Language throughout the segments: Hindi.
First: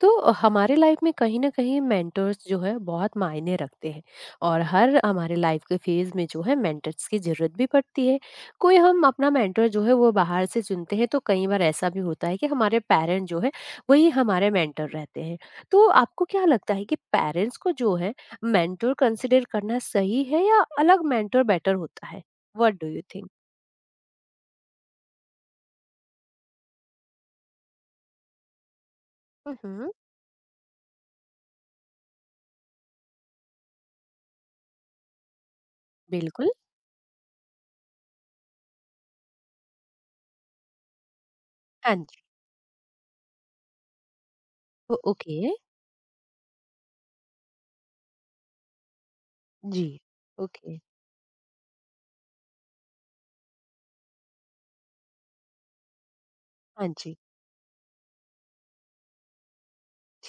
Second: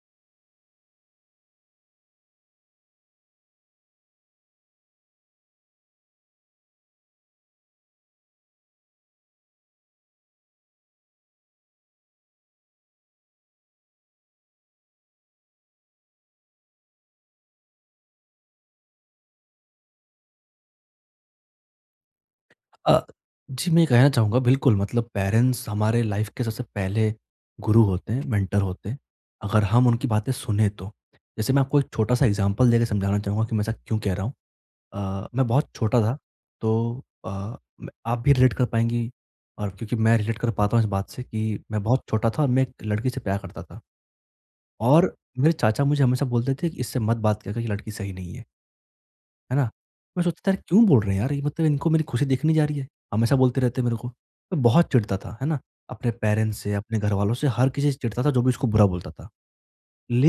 तो हमारे लाइफ में कहीं न कहीं मेंटर्स जो है बहुत मायने रखते हैं और हर हमारे लाइफ के फेज़ में जो है मेंटर्स की ज़रूरत भी पड़ती है। कोई हम अपना मेंटर जो है वो बाहर से चुनते हैं तो कई बार ऐसा भी होता है कि हमारे पेरेंट जो है वही हमारे मेंटर रहते हैं। तो आपको क्या लगता है कि पेरेंट्स को जो है मेंटर कंसीडर करना सही है या अलग मेंटर बेटर होता है? What do uh, you think? जी, मैं ये कहना चाहूँगा बिल्कुल मतलब पेरेंट्स हमारे लाइफ के सबसे पहले गुरु होते हैं, मेंटर होते हैं, हुँ, अगर हम हुँ। उनकी बातें सुने तो। जैसे मैं आपको एक छोटा-सा एग्ज़ाम्पल देके समझाना चाहूँगा कि मैं ऐसा क्यों कह रहा हूँ। मैं बहुत छोटा था, बिल्कुल। तो अ, म आप भी रिलेट कर पाएँगी, और क्योंकि मैं रिलेट कर पाता हूँ इस बात से कि मैं हाँ बहुत जी। छोटा था और मैं एक लड़की से प्यार करता था। ओ और ओके। मेरे चाचा मुझे हमेशा बोलते थे कि इससे मत बात किया कर, ये लड़की सही नहीं है। है ना? जी। मैं सोचता था, यार ओके। क्यों बोल रहे हैं, यार ये मतलब इनको मेरी खुशी दिख नहीं जा रही है, हमेशा बोलते रहते हैं मेरे को। मैं बहुत चिढ़ता था, है ना? अपने पेरेंट्स से, हाँ अपने जी। घरवालों से, हर किसी से चिढ़ता था जो भी उसको बुरा बोलता था।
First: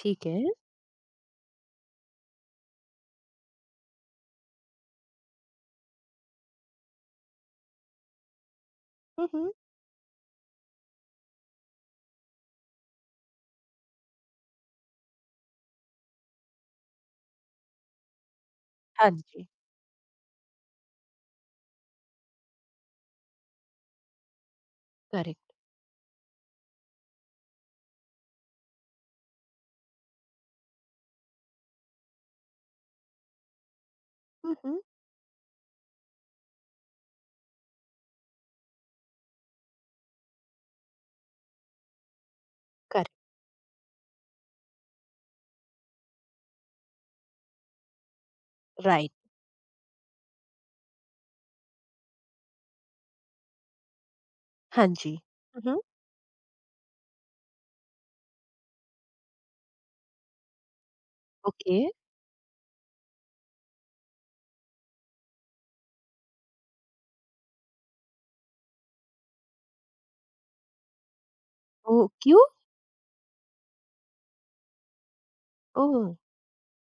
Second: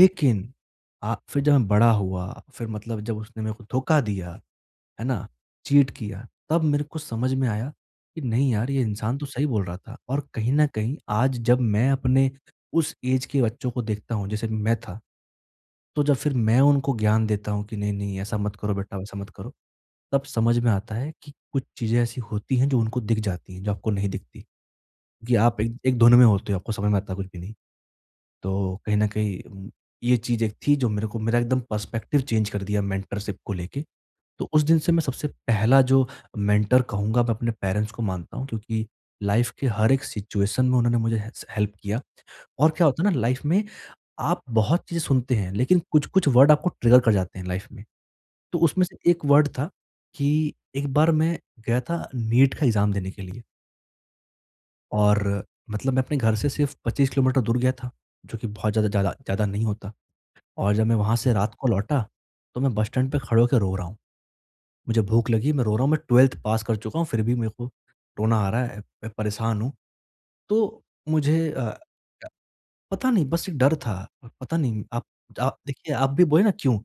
ठीक है। फिर जब मैं बड़ा हुआ, फिर मतलब जब उसने मेरे को धोखा दिया, है ना? चीट किया, तब मेरे को समझ में आया कि नहीं यार, ये इंसान तो हुँ, सही हुँ। बोल रहा था, और कहीं न कहीं आज जब मैं अपने उस ऐज के बच्चों को देखता हूँ जैसे मैं था, तो जब फिर मैं उनको ज्ञान देता हूँ कि नहीं, नहीं ऐसा मत करो बेटा, हाँ वैसा मत जी, करो, तब समझ में आता है कि कुछ चीज़ें ऐसी होती हैं जो उनको दिख जाती हैं, जो आपको नहीं दिखती। क्योंकि करेक्ट। आप एक एक धुन में होते हो, आपको समझ में आता कुछ भी नहीं। तो कहीं न कहीं ये चीज़ एक थी जो मेरे को मेरा एकदम पर्सपेक्टिव चेंज कर दिया मेंटरशिप को लेके। तो हुँ, उस दिन हुँ। से मैं सबसे पहला जो मेंटर कहूँगा, मैं अपने पेरेंट्स को मानता हूँ, क्योंकि लाइफ़ के हर एक सिचुएशन में उन्होंने मुझे हेस हेल्प किया। और क्या होता है करेक्ट। ना लाइफ़ में, आप बहुत चीज़ें सुनते हैं, लेकिन कुछ-कुछ वर्ड आपको ट्रिगर कर जाते हैं लाइफ़ में। तो उसमें से राइट, एक वर्ड था। कि एक बार मैं गया था नीट का एग्ज़ाम देने के लिए, हाँ जी। और हुँ, हुँ। मतलब मैं अपने घर से सिर्फ़ 25 किलोमीटर दूर गया था, जो कि बहुत ज़्यादा ज़्यादा ज़्यादा नहीं होता। और जब मैं वहाँ से रात को ओके, लौटा, तो मैं बस स्टैंड पे खड़े होके रो रहा हूँ। मुझे भूख लगी, मैं रो रहा हूँ, मैं 12th पास कर चुका हूँ, फिर भी मेरे को रोना आ रहा है, मैं परेशान हूँ। तो मुझे ओह! क्यों? पता नहीं, बस एक डर था, और पता नहीं आप देखिए ओह! आप भी बोले ना क्यों?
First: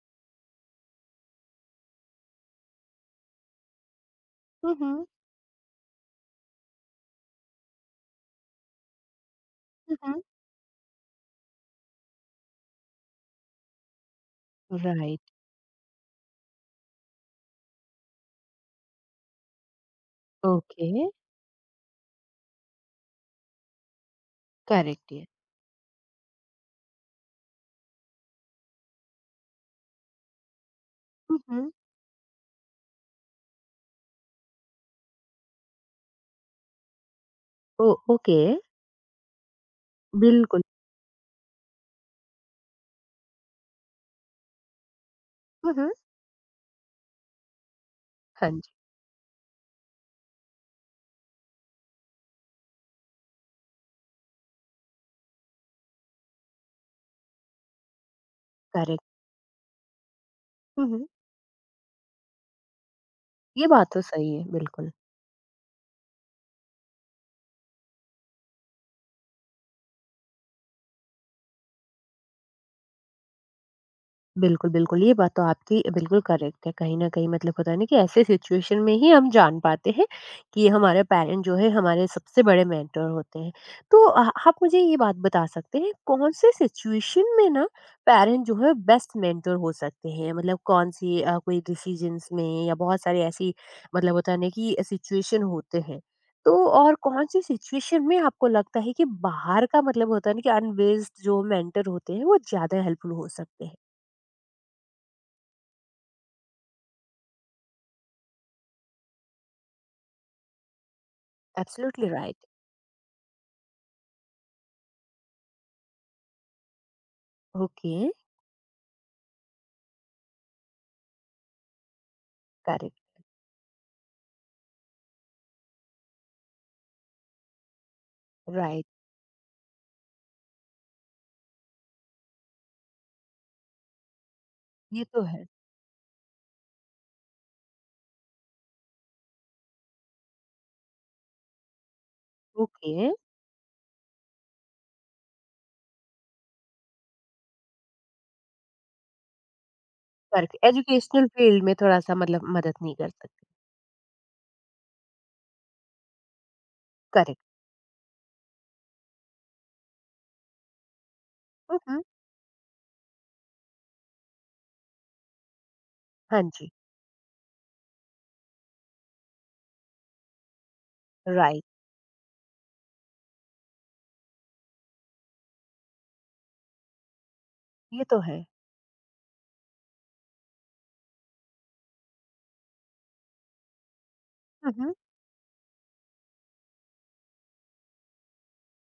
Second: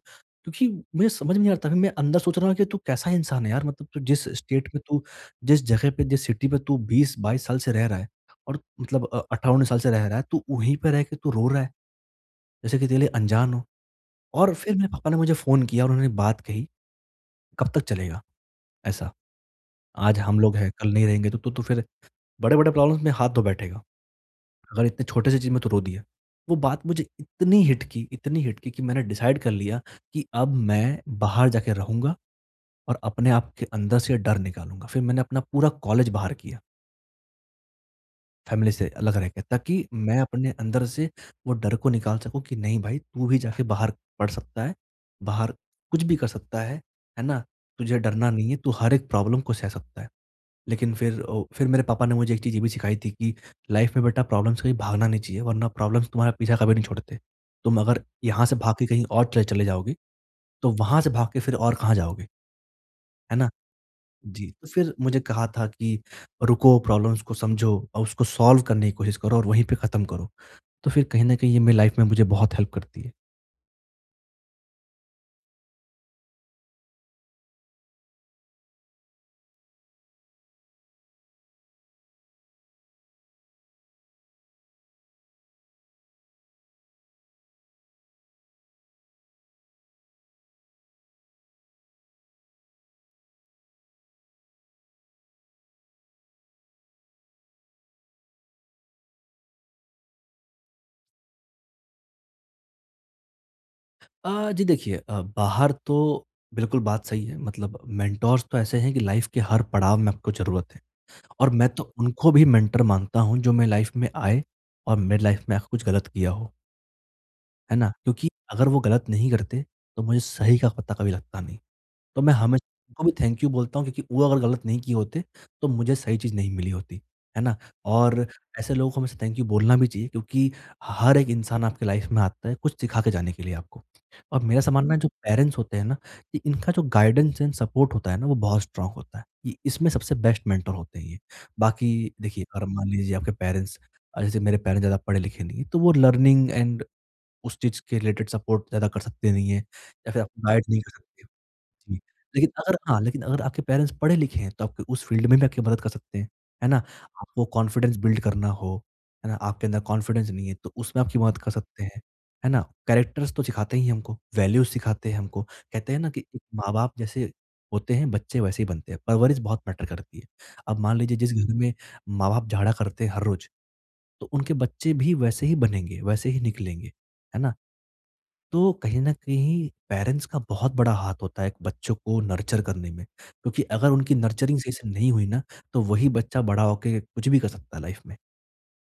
क्योंकि मुझे समझ में नहीं आता था, मैं अंदर सोच रहा हूँ कि तू कैसा इंसान है यार, मतलब तू जिस स्टेट हुँ, में, तू हुँ। जिस जगह पे, जिस सिटी पे तू 20-22 साल से रह रहा है, और मतलब 18 19 साल से हुँ, रह रहा हुँ। है, तू वहीं पे रह के तू रो रहा है, जैसे कि तेरे लिए अनजान हो। और फिर मेरे पापा ने राइट, मुझे फ़ोन किया और उन्होंने बात कही, कब तक चलेगा ऐसा? आज हम लोग हैं, कल ओके, नहीं रहेंगे, तो तू तो फिर बड़े-बड़े प्रॉब्लम्स में हाथ धो बैठेगा। अगर इतने करेक्ट है। छोटे से चीज़ में तो रो दिया। वो बात मुझे इतनी हिट की, इतनी हिट की, कि मैंने डिसाइड कर लिया कि अब मैं हुँ, बाहर हुँ। जाके रहूँगा और अपने आप के अंदर से डर निकालूँगा। फिर मैंने अपना पूरा कॉलेज बाहर किया, ओ ओके, फैमिली से अलग रह के, ताकि मैं अपने बिल्कुल। अंदर से वो डर को निकाल सकूँ कि नहीं भाई, तू भी जाके बाहर पढ़ सकता है, बाहर हुँ, हुँ। कुछ भी कर सकता है ना? तुझे डरना नहीं हाँ है, तू जी, हर एक प्रॉब्लम को सह सकता है। लेकिन फिर फिर मेरे पापा ने मुझे एक चीज़ ये भी सिखाई थी कि लाइफ में बेटा, प्रॉब्लम से कहीं भागना नहीं चाहिए, वरना प्रॉब्लम्स तुम्हारा पीछा कभी नहीं छोड़ते। तुम अगर यहाँ से भाग के कहीं करेक्ट। और चले चले जाओगे, तो हुँ, वहाँ हुँ। से भाग के फिर और कहाँ जाओगे, है ना? ये बात तो सही है, जी, तो बिल्कुल। फिर मुझे कहा था कि रुको, प्रॉब्लम्स को समझो और उसको सॉल्व करने की कोशिश करो, और वहीं पे ख़त्म करो। तो फिर कहीं न कहीं ये मेरी लाइफ में मुझे बहुत हेल्प करती है। बिल्कुल, बिल्कुल, ये बात तो आपकी बिल्कुल करेक्ट है। कहीं न कहीं मतलब होता है ना कि ऐसे सिचुएशन में ही हम जान पाते हैं कि हमारे पेरेंट जो है हमारे सबसे बड़े मेंटर होते हैं। तो आप मुझे ये बात बता सकते हैं कौन से सिचुएशन में ना पेरेंट जो है बेस्ट मेंटर हो सकते हैं? मतलब कौन-सी कोई डिसीजंस में या बहुत सारी ऐसी मतलब होता है ना कि सिचुएशन होते हैं। तो और कौन-सी सिचुएशन में आपको लगता है कि बाहर का मतलब होता है ना कि अनबेस्ड जो मेंटर होते हैं वो ज़्यादा हेल्पफुल हो सकते हैं? जी देखिए, बाहर तो बिल्कुल बात सही है, मतलब मेंटोर्स तो ऐसे हैं कि लाइफ के हर पड़ाव में आपको ज़रूरत है। और मैं तो एब्सोल्युटली उनको राइट। भी मेंटर मानता हूँ जो मेरी लाइफ में आए और मेरी लाइफ में आके कुछ गलत किया हो। है ना? ओके। क्योंकि अगर वो गलत नहीं करते, तो मुझे सही का पता कभी लगता नहीं। तो मैं हमेशा उनको करेक्ट। भी थैंक यू बोलता हूँ, क्योंकि वो अगर गलत नहीं किए होते, तो मुझे सही चीज़ नहीं मिली होती। है ना? और ऐसे राइट। लोगों को हमेशा थैंक यू बोलना भी चाहिए, क्योंकि हर एक इंसान आपकी लाइफ़ में आता है कुछ सिखा के जाने के लिए आपको। और मेरा ऐसा मानना है, ये जो तो है। पेरेंट्स होते हैं ना, कि इनका जो गाइडेंस एंड सपोर्ट होता है ना, वो बहुत स्ट्रॉन्ग होता है। ये इसमें सबसे बेस्ट मेंटर होते हैं ये। बाकी देखिए, अगर मान ओके। लीजिए आपके पेरेंट्स, जैसे मेरे पेरेंट्स ज़्यादा पढ़े लिखे नहीं हैं, तो वो लर्निंग एंड उस चीज़ के रिलेटेड सपोर्ट ज़्यादा कर सकते नहीं हैं, या फिर आपको करेक्ट गाइड नहीं कर सकते। एजुकेशनल फील्ड में जी, थोड़ा सा मतलब लेकिन मदद अगर नहीं हाँ, कर लेकिन सकते। अगर आपके पेरेंट्स पढ़े लिखे हैं, तो आपके उस फील्ड में भी आपकी मदद कर सकते हैं, है ना? करेक्ट। आपको कॉन्फिडेंस बिल्ड करना हो, है ना? आपके अंदर कॉन्फिडेंस नहीं है, तो उसमें आपकी मदद कर सकते हैं, हम्म। है ना? कैरेक्टर्स तो सिखाते ही हैं हमको, वैल्यूज़ सिखाते हैं हमको। कहते हैं ना कि एक हाँ जी। माँ-बाप जैसे होते हैं, बच्चे वैसे ही बनते हैं। परवरिश बहुत मैटर करती है। अब मान लीजिए जिस घर राइट। में माँ-बाप झाड़ा करते हैं हर रोज़, तो उनके बच्चे भी वैसे ही बनेंगे, वैसे ही निकलेंगे, है ना? ये तो है। तो कहीं न कहीं पेरेंट्स का बहुत बड़ा हाथ होता है एक बच्चों को नर्चर करने में, क्योंकि अगर उनकी नर्चरिंग सही से हम्म। नहीं हुई ना, तो वही बच्चा बड़ा होके कुछ भी कर सकता है लाइफ में।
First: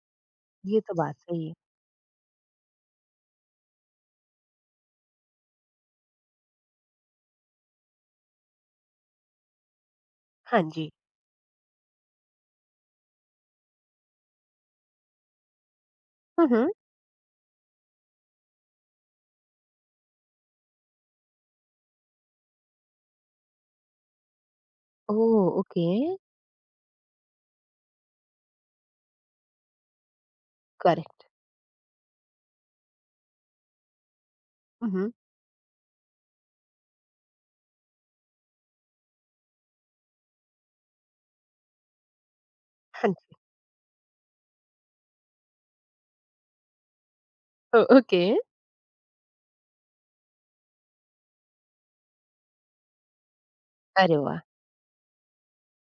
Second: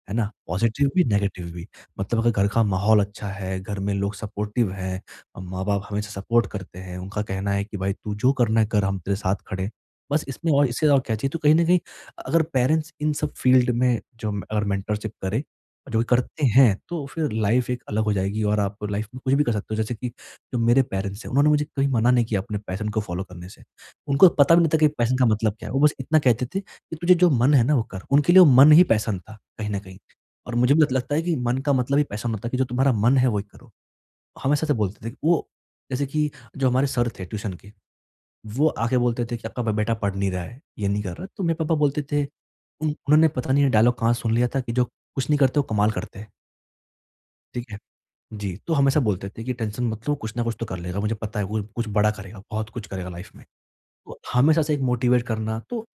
है ना? ये पॉज़िटिव तो भी, बात नेगेटिव सही है। भी। मतलब अगर घर का माहौल अच्छा है, घर में लोग सपोर्टिव हैं, माँ-बाप हमेशा सपोर्ट करते हैं, उनका कहना है कि भाई तू जो करना है कर, हम तेरे साथ खड़े हैं। बस इसमें, हाँ और इससे जी। और क्या चाहिए? तो कहीं न कहीं अगर पेरेंट्स इन सब फील्ड में जो म अगर मेंटरशिप करें, जो करते हम्म। हैं, तो फिर लाइफ़ एक अलग हो जाएगी और आप लाइफ़ में कुछ भी कर सकते हो। जैसे कि जो मेरे पेरेंट्स हैं, उन्होंने मुझे कभी मना नहीं किया अपने पैशन को फ़ॉलो करने से। उनको पता भी नहीं था कि पैशन का ओह मतलब क्या है। वो ओके। बस इतना कहते थे कि तुझे जो मन है ना, वो कर। उनके लिए वो मन ही पैशन था, कहीं न कहीं। और मुझे भी लत लगता है करेक्ट। कि मन का मतलब ही पैसा नहीं होता, कि जो तुम्हारा मन है वही करो। हमेशा से बोलते हम्म। थे वो। जैसे कि जो हमारे सर थे ट्यूशन के, वो आके बोलते थे कि आपका ब बेटा पढ़ नहीं रहा है, ये नहीं कर रहा है। तो मेरे पापा बोलते थे, उन हाँ उन्होंने जी। पता नहीं ये डायलॉग कहाँ सुन लिया था कि जो कुछ नहीं करते वो कमाल करते हैं, ठीक है? ओके। जी, तो हमेशा बोलते थे कि टेंशन मत लो, कुछ ना कुछ तो कर लेगा, मुझे पता है वो कुछ बड़ा करेगा, बहुत कुछ करेगा लाइफ़ में। अरे तो वाह। हमेशा से एक मोटिवेट करना, तो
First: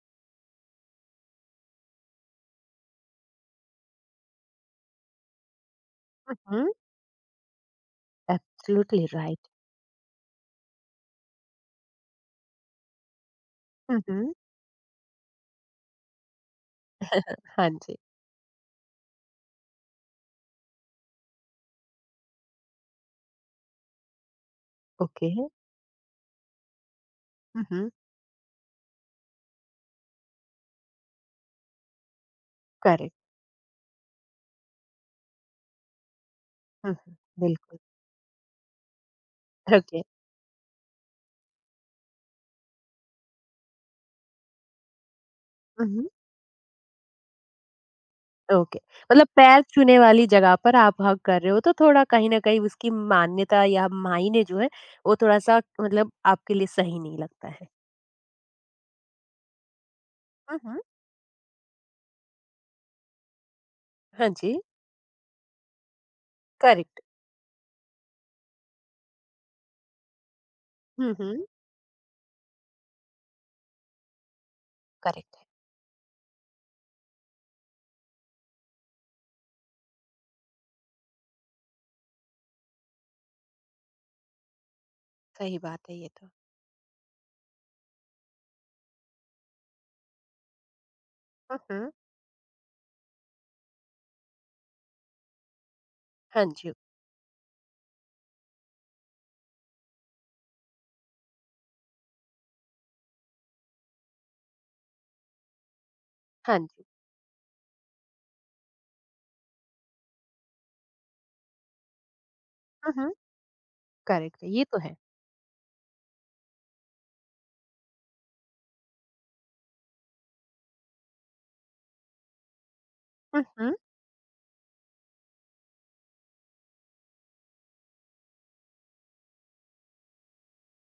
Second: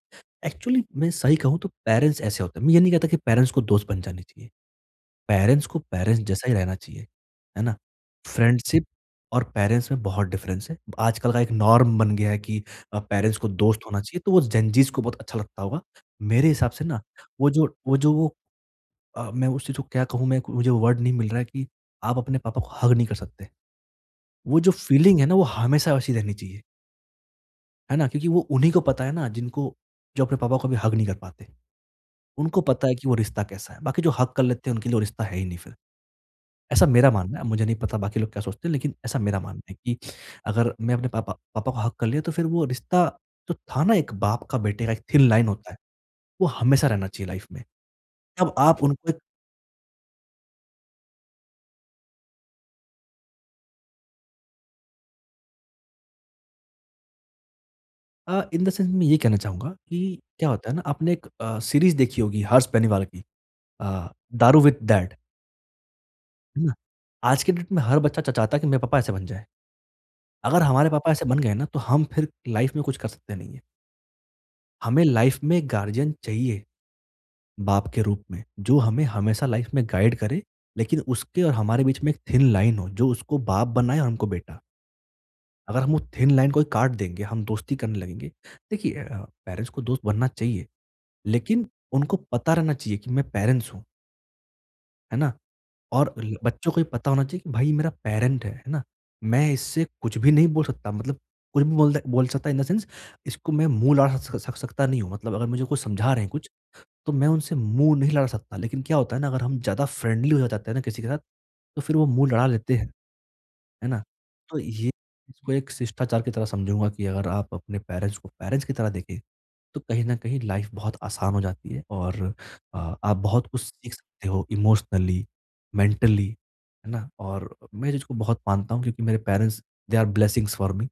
एक्चुअली मैं सही कहूँ तो पेरेंट्स ऐसे होते हैं। मैं ये नहीं कहता कि पेरेंट्स को दोस्त बन जाने चाहिए। पेरेंट्स को पेरेंट्स जैसा ही हम्म। रहना चाहिए, है ना? फ्रेंडशिप एब्सोल्युटली और राइट। पेरेंट्स में बहुत डिफ़रेंस है। आजकल का एक नॉर्म बन गया है कि पेरेंट्स को दोस्त होना चाहिए, तो हम्म। वो जेनज़ीज़ को बहुत अच्छा लगता होगा। मेरे हिसाब से ना, वो हाँ जो जी। वो जो वो मैं उस चीज़ को क्या कहूँ, मैं मुझे वर्ड नहीं मिल रहा है, कि आप अपने पापा को हग नहीं कर सकते। वो जो फीलिंग है ओके। ना, वो हमेशा वैसी रहनी चाहिए, हम्म। है ना? क्योंकि वो उन्हीं को पता है ना, जिनको, जो अपने पापा को कभी हग नहीं कर पाते। उनको पता है कि वो करेक्ट। रिश्ता कैसा है, बाकी जो हग कर लेते हैं उनके लिए वो रिश्ता है ही नहीं फिर। ऐसा मेरा हम्म। मानना है, मुझे नहीं बिल्कुल। पता बाकी लोग क्या सोचते हैं, लेकिन ऐसा मेरा मानना है कि ओके। अगर मैं अपने पापा पापा को हक कर लिया, तो फिर वो रिश्ता जो था ना, एक बाप का बेटे का एक थिन लाइन होता है, वो हमेशा रहना चाहिए लाइफ में। तब ओके, आप उनको एक, मतलब पैर छूने वाली जगह पर आप हग कर रहे हो तो थोड़ा कहीं न कहीं उसकी मान्यता या मायने जो है वो थोड़ा-सा मतलब आपके लिए सही नहीं लगता है। इन द सेंस मैं ये कहना चाहूँगा कि क्या हुँ, होता है हुँ। ना, आपने एक सीरीज़ देखी होगी हर्ष बेनीवाल की, अ, हाँ जी। दारू विद डैड, है ना? करेक्ट। आज के डेट में हर बच्चा च चाहता है कि मेरे पापा ऐसे बन जाएँ। अगर हमारे पापा हुँ, ऐसे बन हुँ। गए ना तो हम फिर लाइफ में कुछ कर सकते नहीं हैं। हमें करेक्ट लाइफ है, में गार्डियन चाहिए। बाप के रूप में, जो हमें हमेशा लाइफ में गाइड करे, लेकिन उसके और हमारे बीच में एक थिन लाइन हो, जो उसको बाप बनाए और हमको बेटा। सही अगर बात हम है वो ये तो। थिन लाइन को ही काट देंगे, हम दोस्ती करने लगेंगे। देखिए पेरेंट्स को दोस्त बनना चाहिए, हुँ, लेकिन हुँ। उनको पता रहना चाहिए कि मैं पेरेंट्स हूँ, है ना? और ल हाँ बच्चों जी, को ये पता होना चाहिए कि भाई ये मेरा पेरेंट है ना? मैं इससे कुछ भी नहीं बोल सकता, मतलब कुछ भी बोल सकता, इन द सेंस इसको मैं मुँह लड़ा सक सक सकता नहीं हूँ। मतलब अगर मुझे कुछ समझा रहे हैं कुछ, हाँ जी। तो मैं उनसे मुँह नहीं लड़ा सकता, लेकिन क्या होता है ना, अगर हम ज़्यादा फ्रेंडली हो जाते हैं ना किसी के साथ, तो फिर वो मुँह लड़ा लेते हैं, हुँ, हुँ। है ना? करेक्ट है, तो ये तो ये है। इसको एक शिष्टाचार की तरह समझूँगा कि अगर आप अपने पेरेंट्स को पेरेंट्स की तरह देखें, तो कहीं न कहीं लाइफ़ बहुत आसान हो जाती है और आप हुँ, बहुत कुछ हुँ। सीख सकते हो इमोशनली, मेंटली, है ना? और मैं जिसको बहुत मानता हूँ, क्योंकि मेरे parents they are blessings for me.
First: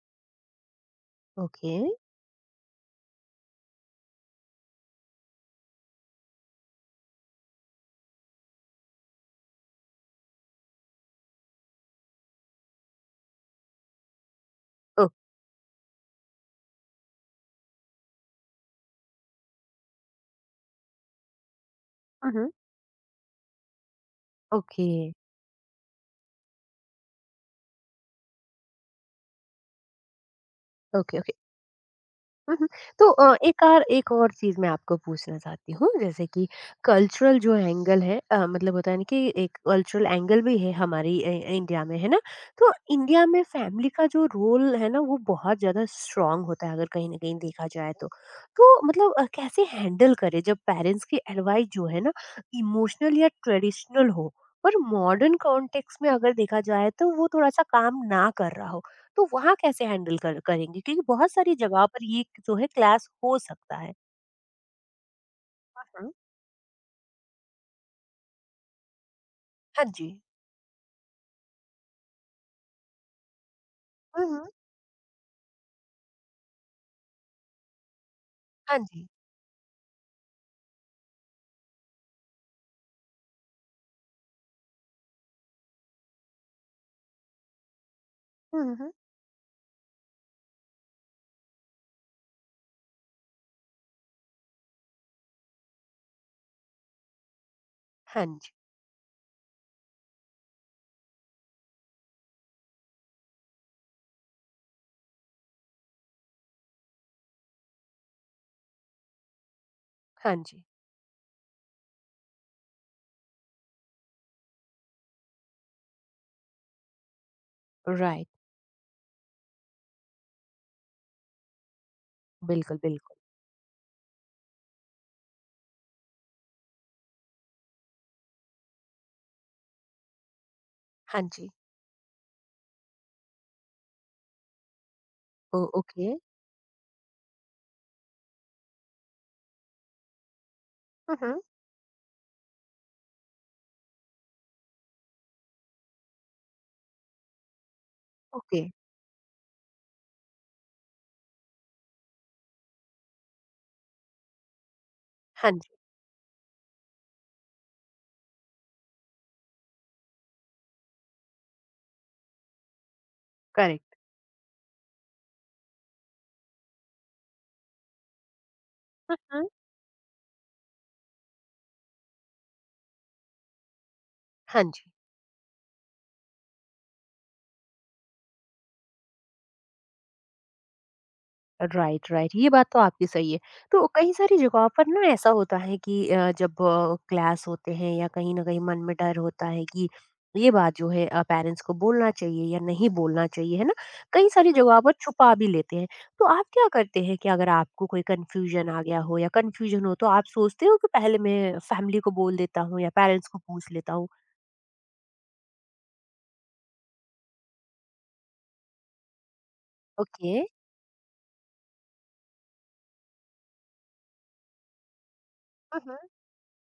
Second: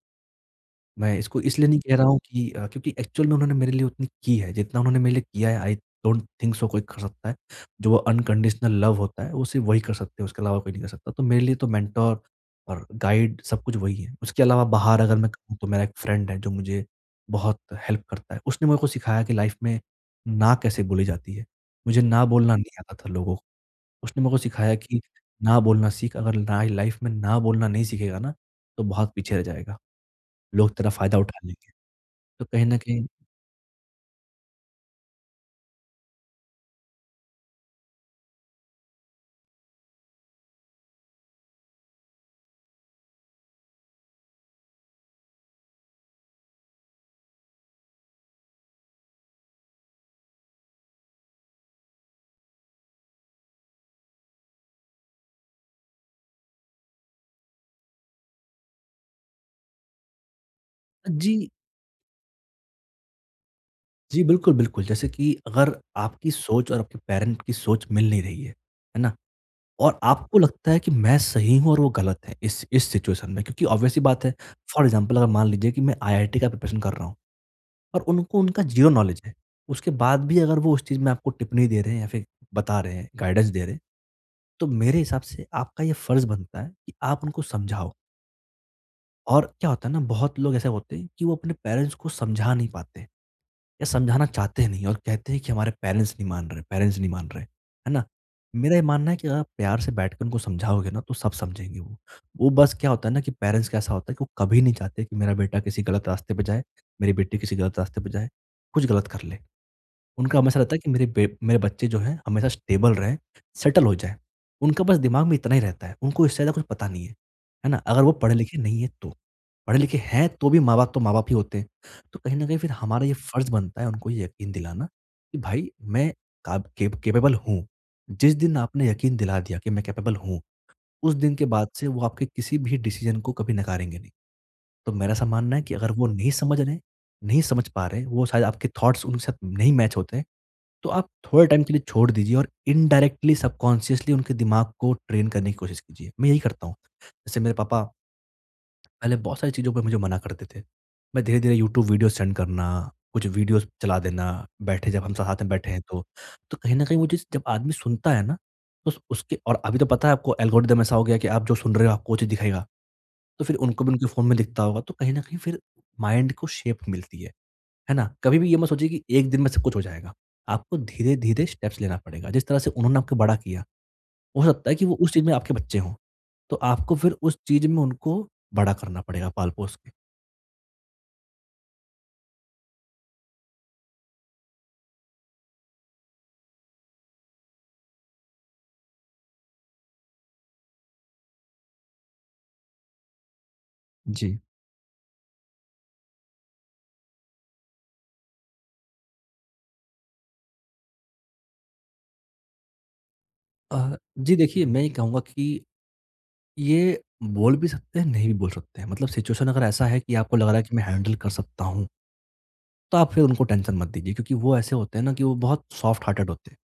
मैं इसको इसलिए ओके। नहीं कह रहा हूँ कि क्योंकि एक्चुअल में उन्होंने मेरे लिए उतनी की है, जितना उन्होंने मेरे लिए किया है, आई डोंट थिंक सो कोई कर सकता है। जो वो अनकंडीशनल लव होता है, वो सिर्फ़ वही कर सकते हैं, उसके अलावा कोई नहीं कर सकता। तो मेरे लिए तो मेंटर और गाइड सब कुछ वही है। उसके अलावा बाहर ओ अगर मैं कहूँ, तो मेरा एक फ्रेंड है जो मुझे बहुत हेल्प करता है। उसने मेरे को सिखाया कि लाइफ़ में ना कैसे बोली जाती है। मुझे ना हुँ, हुँ। बोलना नहीं आता था लोगों को। उसने मेरे को सिखाया ओके, कि ना बोलना सीख, अगर ना लाइफ़ में ना बोलना नहीं सीखेगा ना, तो बहुत पीछे रह जाएगा। लोग तेरा फ़ायदा ओके, ओके। उठा लेंगे। तो कहीं उहुँ, न कहीं तो एक और चीज़ मैं आपको पूछना चाहती हूँ, जैसे कि कल्चरल जो एंगल है मतलब होता है ना कि एक कल्चरल एंगल भी है हमारी इंडिया में, है ना? तो इंडिया में फैमिली का जो रोल है ना, वो बहुत ज़्यादा स्ट्रॉन्ग होता है, अगर कहीं न कहीं देखा जाए तो। तो मतलब कैसे हैंडल करें जब पेरेंट्स की एडवाइस जो है ना, इमोशनल या ट्रेडिशनल हो, पर मॉडर्न कॉन्टेक्स्ट में अगर देखा जाए, तो वो थोड़ा-सा काम ना कर रहा हो? तो वहाँ कैसे हैंडल कर करेंगे? क्योंकि बहुत जी, सारी जगह पर ये जो है क्लास हो सकता है। जी, बिल्कुल, बिल्कुल। जैसे कि अगर हाँ, हाँ। आपकी सोच और आपके पेरेंट की सोच मिल नहीं रही है ना? हाँ और जी। आपको लगता है कि मैं सही हूँ और वो गलत हैं इस सिचुएशन में, क्योंकि ऑब्वियस सी बात हुँ, है, हुँ। फॉर एग्ज़ाम्पल अगर मान लीजिए कि मैं आईआईटी का प्रिपरेशन कर रहा हूँ और उनको, उनका हाँ ज़ीरो जी। नॉलेज है। उसके बाद भी अगर वो उस चीज़ में आपको टिप्पणी दे रहे हैं या फिर बता रहे हैं, गाइडेंस दे रहे हैं, तो मेरे हिसाब से आपका ये फ़र्ज़ बनता है कि आप उनको समझाओ। हुँ, हुँ। और क्या होता है ना, बहुत लोग ऐसे होते हैं कि वो अपने पेरेंट्स को समझा नहीं पाते। या समझाना चाहते नहीं और कहते हैं कि हमारे पेरेंट्स नहीं मान रहे, पेरेंट्स नहीं मान रहे, है ना? हाँ जी, मेरा ये मानना है कि अगर आप प्यार से बैठकर उनको समझाओगे ना तो सब समझेंगे वो बस क्या होता है ना, कि पेरेंट्स का ऐसा होता है कि वो कभी नहीं चाहते कि मेरा बेटा किसी गलत रास्ते पर जाए, मेरी बेटी किसी गलत रास्ते पर जाए, कुछ गलत कर ले। हाँ उनका हमेशा जी। रहता है कि मेरे बच्चे जो हैं हमेशा स्टेबल रहें, सेटल हो जाएँ। उनका बस दिमाग में इतना ही रहता है, उनको इससे ज़्यादा कुछ पता नहीं है। है ना? अगर वो राइट, पढ़े-लिखे नहीं है तो। पढ़े-लिखे हैं तो भी माँ-बाप तो माँ-बाप ही होते हैं। तो कहीं न कहीं फिर बिल्कुल, हमारा ये बिल्कुल। फ़र्ज़ बनता है उनको ये यकीन दिलाना कि भाई मैं काब केप कैपेबल हूँ। जिस दिन आपने यकीन दिला दिया कि मैं कैपेबल हूँ, उस हाँ दिन के जी। बाद से वो आपके किसी भी डिसीज़न को कभी नकारेंगे नहीं। तो मेरा ऐसा मानना है ओ कि अगर वो ओके। नहीं समझ रहे, नहीं समझ पा रहे, वो शायद आपके थॉट्स उनके साथ नहीं मैच होते हैं, तो आप हुँ, हुँ। थोड़े टाइम के लिए छोड़ दीजिए और इनडायरेक्टली, सबकॉन्शियसली उनके दिमाग को ट्रेन करने की कोशिश कीजिए। मैं यही करता हूँ। जैसे मेरे पापा ओके। पहले बहुत सारी चीज़ों पे मुझे मना करते थे। मैं धीरे-धीरे यूट्यूब वीडियोज़ सेंड करना, कुछ वीडियोज़ चला देना, बैठे जब हम साथ में हाँ जी, बैठे हैं तो। तो कहीं न कहीं वो चीज़ जब आदमी सुनता है ना, तो उस उसके, और अभी तो पता है आपको एल्गोरिदम ऐसा हो गया कि आप जो सुन रहे हो, आपको वो चीज़ दिखाएगा। तो फिर उनको भी करेक्ट। उनके फ़ोन में दिखता होगा, तो कहीं न कहीं फिर माइंड को शेप मिलती है। है ना? कभी भी ये मत सोचिए कि हुँ, एक दिन हुँ। में सब कुछ हो जाएगा। आपको धीरे-धीरे स्टेप्स लेना पड़ेगा। जिस तरह से उन्होंने आपको बड़ा किया, हो हाँ सकता है कि जी। वो उस चीज़ में आपके बच्चे हों। तो आपको फिर उस चीज़ में उनको बड़ा करना पड़ेगा पाल-पोस के। Right, right. ये बात तो आपकी सही है। तो कई सारी जगहों पर ना ऐसा होता है कि जब क्लास होते हैं या कहीं न कहीं मन में डर होता है कि ये बात जो है पेरेंट्स को बोलना चाहिए या नहीं बोलना चाहिए, है ना? कई जी। सारी जगहों पर छुपा भी लेते हैं। तो आप क्या करते हैं कि अगर आपको कोई कन्फ्यूज़न आ गया हो या कन्फ्यूज़न हो तो आप सोचते हो कि पहले मैं फैमिली को बोल देता हूँ या पेरेंट्स को पूछ लेता हूँ? जी देखिए, मैं ये कहूँगा कि ये बोल भी सकते हैं, नहीं भी बोल सकते हैं। मतलब सिचुएशन अगर ऐसा है कि ओके। आपको लग रहा है कि मैं हैंडल कर सकता हूँ, तो आप फिर उनको टेंशन मत दीजिए, क्योंकि वो ऐसे होते हैं ना कि वो बहुत हुँ, सॉफ्ट हुँ। हार्टेड होते हैं।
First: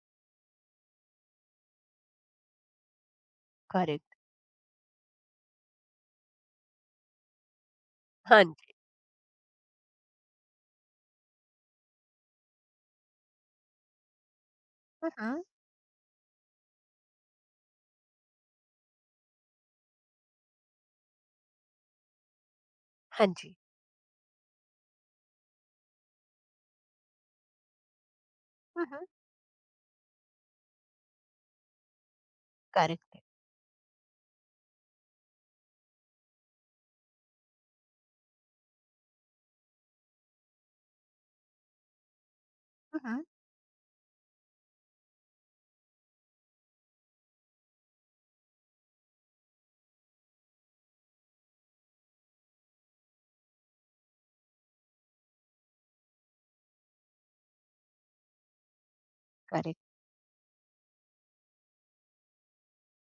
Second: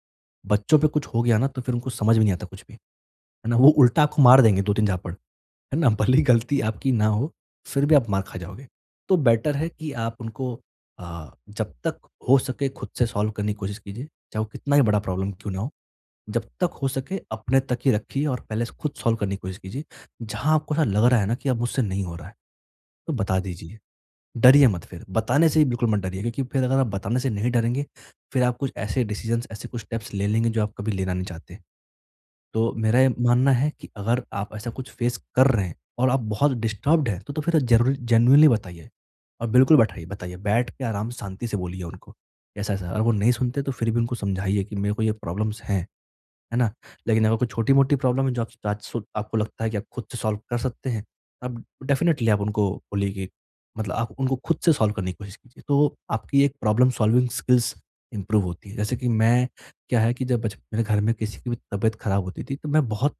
बच्चों पे कुछ हो गया ना तो फिर उनको समझ भी नहीं आता कुछ भी, है ना? वो उल्टा करेक्ट। आपको मार देंगे 2-3 झापड़। है ना? भले ही गलती आपकी ना हो, फिर भी आप मार खा हाँ जाओगे। जी। तो बेटर है कि आप उनको जब तक हो सके खुद से सॉल्व करने की कोशिश कीजिए, चाहे वो कितना ही बड़ा हुँ, प्रॉब्लम हुँ। क्यों ना हो। जब तक हो सके अपने तक ही रखिए और पहले से खुद सॉल्व करने की कोशिश कीजिए। जहाँ आपको ऐसा लग रहा है ना कि अब मुझसे नहीं हो रहा है, तो हाँ बता जी। दीजिए। डरिए मत फिर, बताने से ही बिल्कुल मत डरिए, क्योंकि फिर अगर आप बताने से नहीं डरेंगे, फिर आप कुछ हुँ, ऐसे हुँ। डिसीज़न्स, ऐसे कुछ स्टेप्स ले लेंगे जो आप कभी लेना नहीं चाहते। तो मेरा ये करेक्ट है। मानना है कि अगर आप ऐसा कुछ फेस कर रहे हैं और आप बहुत डिस्टर्ब्ड हैं, तो फिर ज़रूर जेनुइनली बताइए और बिल्कुल बैठाइए, बताइए। बैठ के आराम शांति से बोलिए उनको, ऐसा-ऐसा। अगर हुँ, वो हुँ। नहीं सुनते तो फिर भी उनको समझाइए कि मेरे को ये प्रॉब्लम्स हैं। है ना? लेकिन अगर कोई छोटी-मोटी प्रॉब्लम है जो आप आज सु आपको लगता है कि आप खुद से सॉल्व कर सकते हैं, अब डेफ़िनेटली आप उनको बोलिए, मतलब आप उनको खुद से सॉल्व करने की कोशिश कीजिए। तो आपकी एक प्रॉब्लम सॉल्विंग स्किल्स इम्प्रूव होती है। जैसे कि मैं करेक्ट। क्या है कि जब बच मेरे घर में किसी की भी तबीयत खराब होती थी, तो मैं बहुत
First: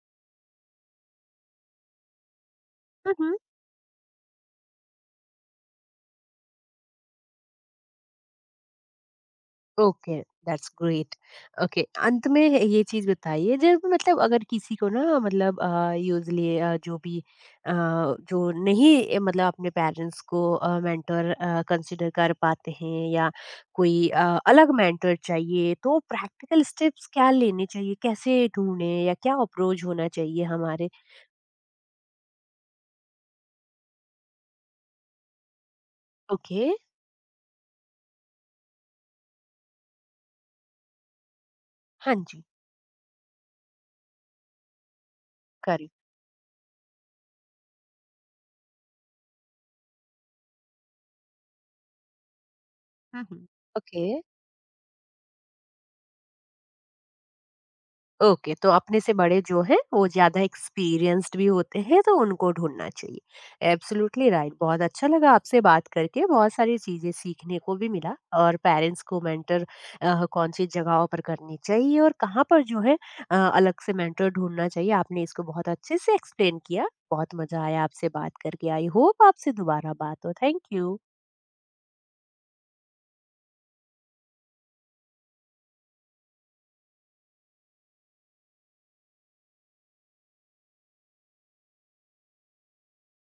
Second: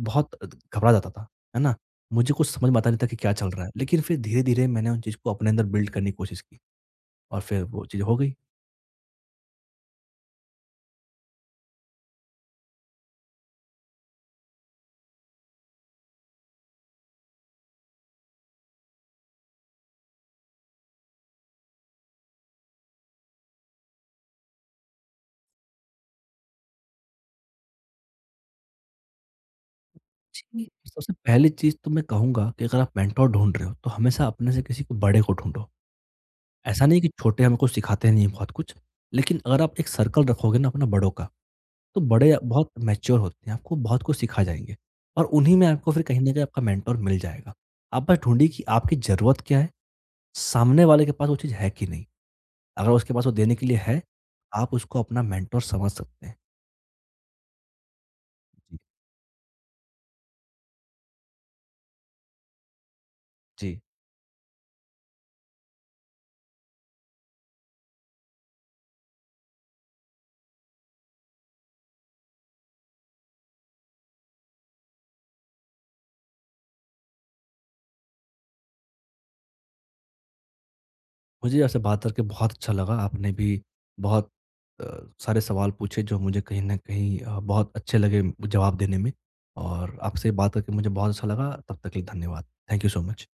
बहुत घबरा जाता था, है ना? मुझे कुछ समझ में आता नहीं था हुँ, कि क्या हुँ। चल रहा है। लेकिन फिर धीरे-धीरे मैंने उन चीज़ को अपने अंदर बिल्ड करने की कोशिश की और फिर वो चीज़ हो गई। ओके। That's great. ओके। अंत में ये चीज बताइए जब मतलब अगर किसी को ना मतलब यूजली जो भी जो नहीं मतलब अपने पेरेंट्स को मेंटर कंसिडर कर पाते हैं या कोई अलग मेंटर चाहिए तो प्रैक्टिकल स्टेप्स क्या लेने चाहिए, कैसे ढूंढने या क्या अप्रोच होना चाहिए जी, हमारे। सबसे पहली चीज़ तो मैं कहूँगा कि अगर आप मेंटर ढूँढ रहे हो, तो हमेशा अपने से किसी को बड़े को ढूँढो। ओके। ऐसा नहीं कि छोटे हमको सिखाते नहीं हैं बहुत कुछ, लेकिन अगर आप एक सर्कल रखोगे ना अपना बड़ों का, तो हाँ बड़े जी। बहुत मैच्योर होते हैं, आपको बहुत कुछ सिखा जाएँगे और उन्हीं में आपको करेक्ट। फिर कहीं न कहीं आपका मेंटर मिल जाएगा। आप बस ढूँढिए कि आपकी ज़रूरत क्या है, सामने वाले के पास वो चीज़ है कि नहीं? अगर उसके हम्म, पास वो देने के लिए है, ओके। आप उसको अपना मेंटर समझ सकते हैं। ओके, तो जी। अपने से बड़े जो हैं वो ज़्यादा एक्सपीरियंस्ड भी होते हैं तो उनको ढूंढना चाहिए। जी। Absolutely right. बहुत अच्छा लगा आपसे बात करके, बहुत सारी चीज़ें सीखने को भी मिला। और पेरेंट्स को मेंटर कौन सी जगहों पर करनी चाहिए और कहाँ पर जो है अलग से मेंटर ढूंढना चाहिए, आपने इसको बहुत अच्छे से एक्सप्लेन किया। बहुत मज़ा आया आपसे बात करके। आई होप आपसे दोबारा बात हो। Thank you. मुझे आपसे बात करके बहुत अच्छा लगा। आपने भी बहुत अ, सारे सवाल पूछे जो मुझे कहीं न कहीं बहुत अच्छे लगे जवाब देने में, और आपसे बात करके मुझे बहुत अच्छा लगा। तब तक के लिए धन्यवाद। Thank you so much.